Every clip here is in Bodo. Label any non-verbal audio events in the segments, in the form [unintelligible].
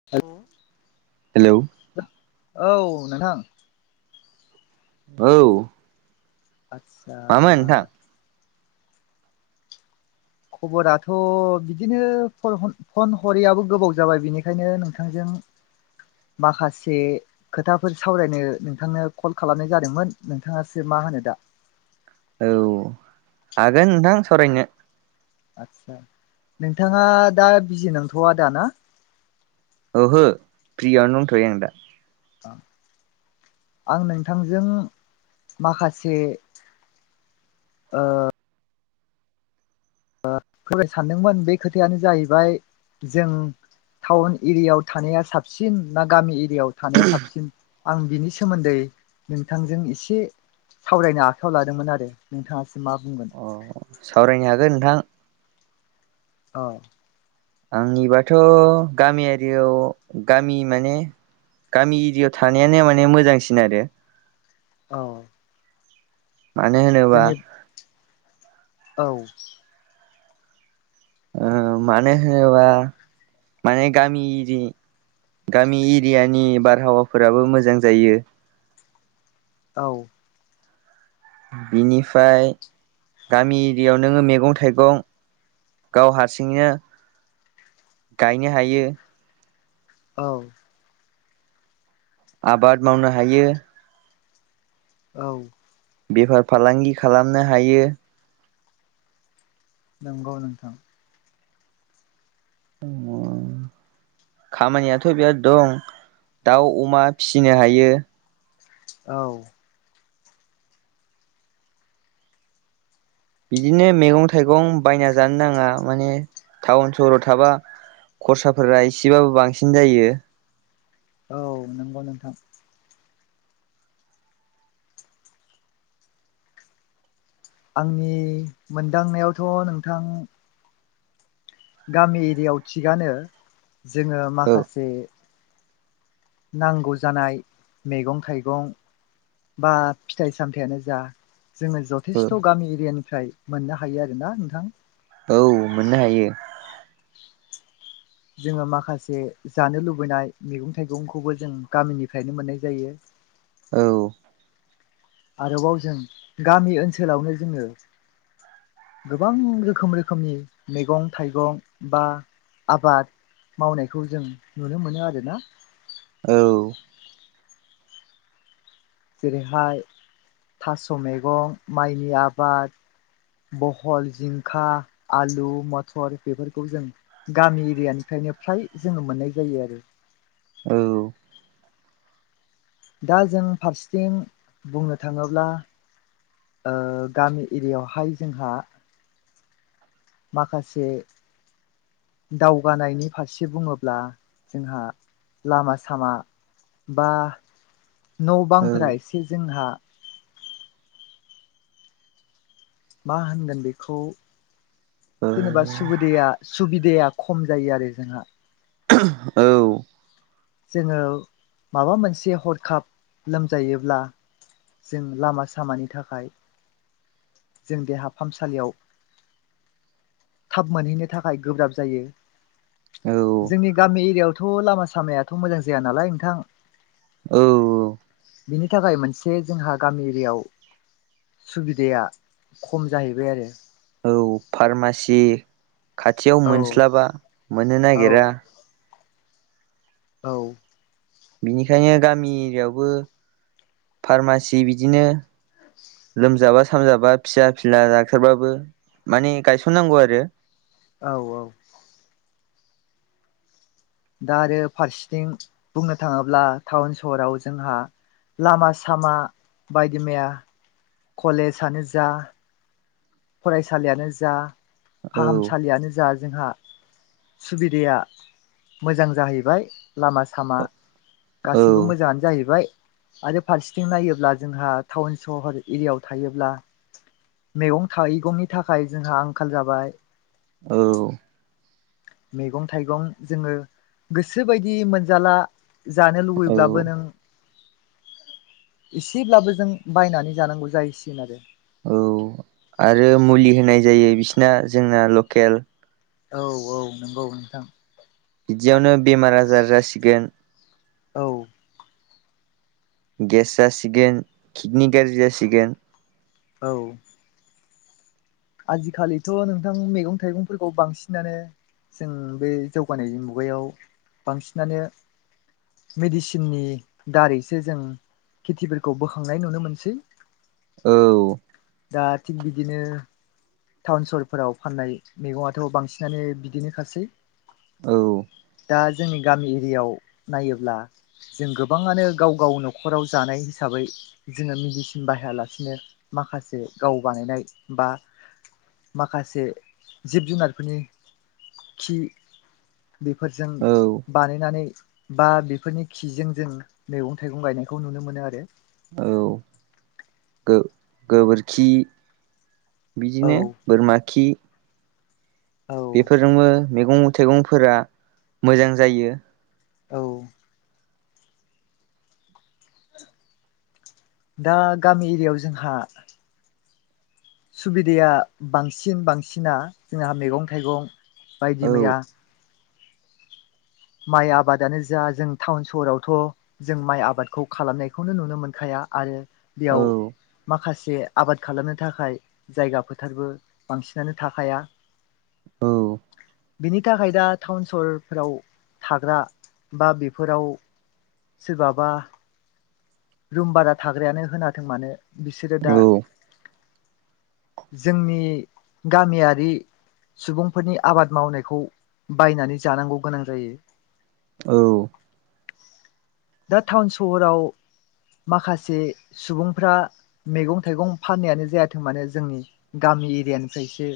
[unintelligible] हेलौ औ नोंथां औ आदसा मामोन नोंथां खबराथ' बिदिनो फन हरैयाबो गोबाव जाबाय बेनिखायनो नोंथांजों माखासे खोथाफोर सावरायनो नोंथांनो कल खालामनाय जादोंमोन नोंथाङासो मा होनो दा। औ हागोन नोंथां सावरायनो। आदसा नोंथाङा दा बिजि नंथ'वा दा ना? ओहो फ्रियावनो दंथ'यो आं दा। आं नोंथांजों माखासे ओ [unintelligible] सानदोंमोन बे खोथायानो जाहैबाय जों टाउन एरियायाव थानाया साबसिन ना गामि एरियायाव थानाया साबसिन आं बिनि सोमोन्दै नोंथांजों एसे सावरायनो आखायाव लादोंमोन आरो नोंथाङासो मा बुंगोन। अ सावरायनो हागोन नोंथां। औ आंनिबाथ' गामियारियाव गामि माने गामि एरियायाव थानायानो माने मोजांसिन आरो। औ मानो होनोबा जेने औ मानो होनोबा माने गामि गामि एरियानि बारहावाफोराबो मोजां जायो औ बिनिफ्राय गामि एरियाव नोङो मैगं थाइगं गाव हारसिंनो गायनो हायो औ आबाद मावनो हायो। औ बेफार फालांगि खालामनो हायो। नंगौ नोंथां अ खामानियाथ' बिराद दं दाउ अमा फिसिनो हायो औ बिदिनो मैगं थाइगं बायना जानो नाङा माने टाउन सहराव थाबा खरसाफोरा इसेबाबो बांसिन जायो औ नंगौ नोंथां आंनि मोनदांनायावथ' नोंथां गामि एरियायाव थिगानो जोङो औ माखासे नांगौ जानाय मैगं थाइगं बा फिथाइ सामथायानो जा जोङो जथ औ जथेस्थ' गामि एरियानिफ्राय मोननो हायो आरोना नोंथां औ मोननो हायो जोङो माखासे जानो लुबैनाय मैगं थाइगंखौबो जों गामिनिफ्रायनो मोननाय जायो औ आरोबाव जों गामि ओनसोलावनो जोङो गोबां रोखोम रोखोमनि मैगं थाइगं बा आबाद मावनायखौ जों नुनो मोनो आरोना औ जेरैहाय थास' मैगं माइनि आबाद बहल जिंखा आलु मथर बेफोरखौ जों गामि एरियानिफ्रायनो फ्राय जोङो मोननाय जायो आरो औ दा जों फारसेथिं बुंनो थाङोब्ला गामि एरियावहाय जोंहा माखासे दावगानायनि फारसे बुङोब्ला जोंहा लामा सामा बा न' बांफोरा एसे जोंहा मा होनगोन बेखौ जेनेबा सुबुदेया सुबिदाया खम जायो आरो जोंहा औ जोङो माबा मोनसे हरखाब लोमजायोब्ला जों लामा सामानि थाखाय जों देहा फाहामसालियाव थाब मोनहैनो थाखाय गोब्राब जायो औ जोंनि गामि एरियावथ' लामा सामायाथ' मोजां जाया नालाय नोंथां औ औ बिनि थाखाय मोनसे जोंहा गामि एरियाव सुबिदाया खम जाहैबाय आरो फार्मासि खाथियाव आरो मोनस्लाबा मोननो औ नागिरा औ बिनिखायनो गामि एरियावबो फार्मासि बिदिनो लोमजाबा साजाबा फिसा फिला डक्टारबाबो माने गायसननांगौ आरो औ-औ दा आरो फारसेथिं बुंनो थाङोब्ला टाउन सहराव जोंहा लामा सामा बायदि मैया कलेजानो जा फरायसालियानो जा औ औ फाहामसालियानो जा जोंहा सुबिदाया मोजां जाहैबाय लामा सामा गासिबो मोजाङानो जाहैबाय आरो फारसेथिं नायोब्ला जोंहा टाउन सहर एरियाव थायोब्ला मैगं मैगं थाइगंनि थाखाय जोंहा आंखाल जाबाय औ मैगं थाइगं जोङो गोसोबायदि मोनजाला जानो औ लुबैब्लाबो नों एसेब्लाबो जों बायनानै जानांगौ जायैसिगोन आरो औ आरो मुलि होनाय जायो बिसिना जोंना लकेल औ औ नंगौ नोंथां बिदियावनो बेमार आजार जासिगोन औ गेस जासिगोन किडनि गाज्रि जासिगोन औ आजिखालिथ' नोंथां मैगं थाइगंफोरखौ बांसिनानो जों बे जौगानाय मुगायाव बांसिनानो मेडिसिननि दारैसो जों खेथिफोरखौ बोखांनाय नुनो मोनसै औ दा थिग बिदिनो टाउन सोहरफोराव फाननाय मैगङाथ' बांसिनानो बिदिनोखासै औ दा जोंनि गामि एरियायाव नायोब्ला जों गोबाङानो गाव गाव न'खराव जानाय हिसाबै जोङो मेडिसिन बाहायालासिनो माखासे गाव बानायनाय बा माखासे जिब जुनारफोरनि खि बेफोरजों बानायनानै बा बेफोरनि खिजों जों मैगं थाइगं गायनायखौ नुनो मोनो आरो औ औ गोबोरखि औ बिदिनो बोरमा खि औ बेफोरजोंबो मैगं थाइगंफोरा मोजां जायो औ दा गामि एरियायाव जोंहा सुबिदाया बांसिन बांसिना जोंहा मैगं थाइगं बायदि औ मैया माइ आबादानो जा जों टाउन सहरावथ' जों माइ आबादखौ खालामनायखौनो नुनो मोनखाया आरो औ बेयाव माखासे आबाद खालामनो थाखाय जायगा फोथारबो बांसिनानो थाखायाया [unintelligible] औ बिनि थाखाय दा टाउन सहरफ्राव थाग्रा बा बेफोराव सोरबाबा रुम बारा थाग्रायानो होनाथों मानो बिसोरो दा औ जोंनि गामियारि सुबुंफोरनि आबाद मावनायखौ बायनानै जानांगौ गोनां जायो औ दा टाउन सहराव माखासे सुबुंफ्रा मैगं थाइगं फाननायानो जायाथों माने जोंनि गामि एरियानिफ्रायसो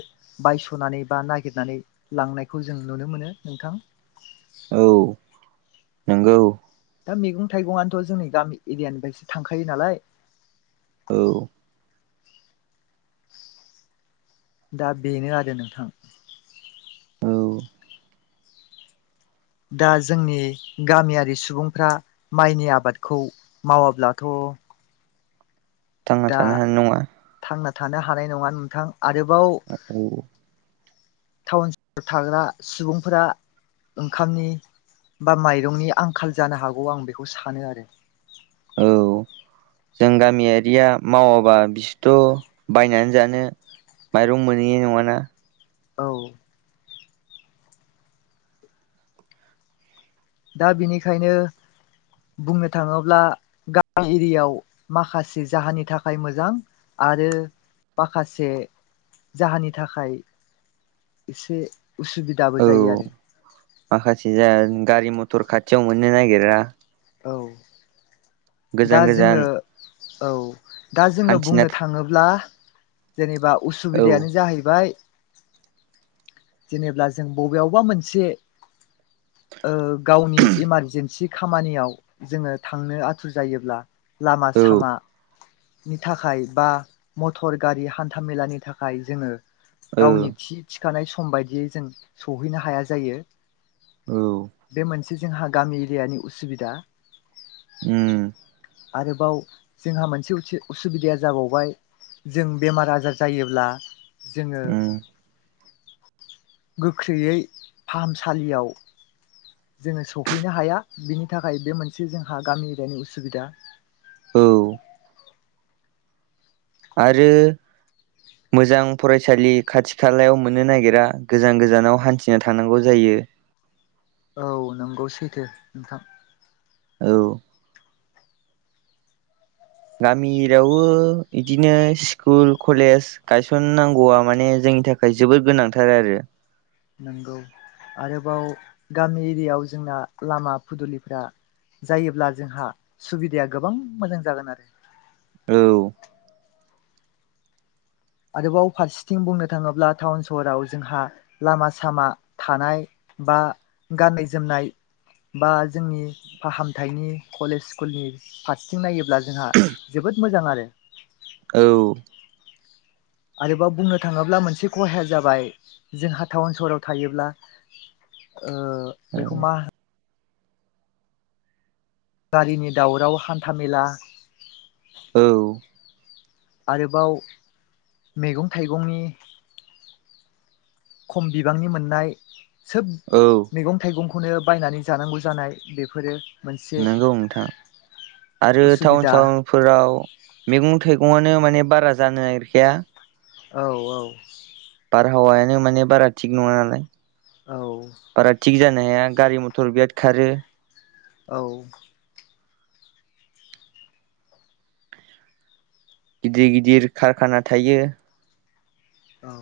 बायस'नानै बा नागिरनानै लांनायखौ जों नुनो मोनो नोंथां औ नंगौ दा मैगं थाइगंनोथ' जोंनि गामि एरियानिफ्रायसो थांखायो नालाय औ दा बेनो आरो नोंथां औ दा जोंनि गामियारि सुबुंफ्रा माइनि आबादखौ मावाब्लाथ' थांना दा थानो हानाय नङा। थांना थानो हानाय नङा नोंथां आरोबाव औ टाउन सहराव थाग्रा सुबुंफोरा ओंखामनि बा माइरंनि आंखाल जानो हागौ आं बेखौ सानो आरो औ जों गामियारिया मावाबा बिसोरथ' बायनानै जानो माइरं मोनोहैय नङाना औ दा बिनिखायनो बुंनो थाङोब्ला गामि एयाव माखासे जाहोनानि थाखाय मोजां आरो माखासे जाहोननि थाखाय एसे उसुबिदाबो औ जायो आरो। माखासे जाया गारि मथर खाथियाव मोननो नागिरा औ दा गोजान गोजान जोङो औ दा जोङो हान्थिना बुंनो थाङोब्ला जेनेबा औ उसुबिदायानो जाहैबाय जेनेब्ला जों बबेयावबा मोनसे गावनि इमारजेन्सि खामानियाव जोङो थांनो। दुखु जायोब्ला लामा औ सामा नि थाखाय बा मटर गारि हान्था मेलानि थाखाय जोङो। औ गावनि थि थिखानाय सम बायदियै जों सहैनो हाया जायो। औ बे मोनसे जोंहा गामि एरियानि उसुबिदा उम आरोबाव जोंहा मोनसे उसुबिदाया जाबावबाय जों बेमार आजार जायोब्ला जोङो उम गोख्रैयै फाहामसालियाव जोङो सहैनो हाया बिनि थाखाय बे मोनसे जोंहा गामि एरियानि उसुबिदा औ आरो मोजां फरायसालि खाथि खालायाव मोननो नागिरा गोजान गोजानाव हान्थिनो थानांगौ जायो। औ नंगौ सैथो नोंथां औ गामियावबो बिदिनो स्कुल कलेज गायसननांगौआ माने जोंनि थाखाय जोबोद गोनांथार आरो नंगौ आरोबाव गामि एरियायाव जोंना लामा फुदुलिफ्रा जायोब्ला जोंहा सुबिदाया गोबां मोजां जागोन आरो औ आरोबाव फारसेथिं बुंनो थाङोब्ला टाउन सहराव जोंहा लामा सामा थानाय बा गाननाय जोमनाय बा जोंनि फाहामथायनि कलेज स्कुलनि फारसेथिं नायोब्ला जोंहा जोबोद मोजां आरो औ आरोबाव बुंनो थाङोब्ला मोनसे खहाया जाबाय जोंहा टाउन सहाव थायोब्ला। ओ बेखौ मा गारिनि दावराव हान्थामेला औ आरोबाव मैगं थाइगंनि खम बिबांनि मोननाय सोब औ मैगं थाइगंखौनो बायनानै जानांगौ जानाय बेफोरो मोनसे नंगौ नोंथां आरो टाउन उसुबिदा सहरफोराव मैगं थाइगङानो माने बारा जानो नागिरखाया औ औ बारहावायानो माने बारा थिग नङा नालाय औ बारा थिग जानो हाया गारि मथर बिराद खारो औ गिदिर गिदिर कारखाना थायो। औ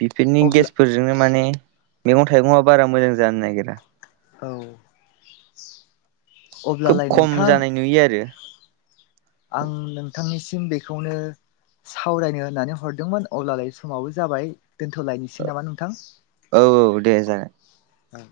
बेफोरनि अब्ला गेसफोरजोंनो माने मैगं-थाइगंआ बारा मोजां जानो नागिरा। औ खोब अब्लालाय खम नोंथां जानाय नुयो आरो आं नोंथांनिसिम बेखौनो सावरायनो होननानै हरदोंमोन अब्लालाय समाबो जाबाय दोनथ'लायनोसै नामा नोंथां। औ औ दे जागोन औ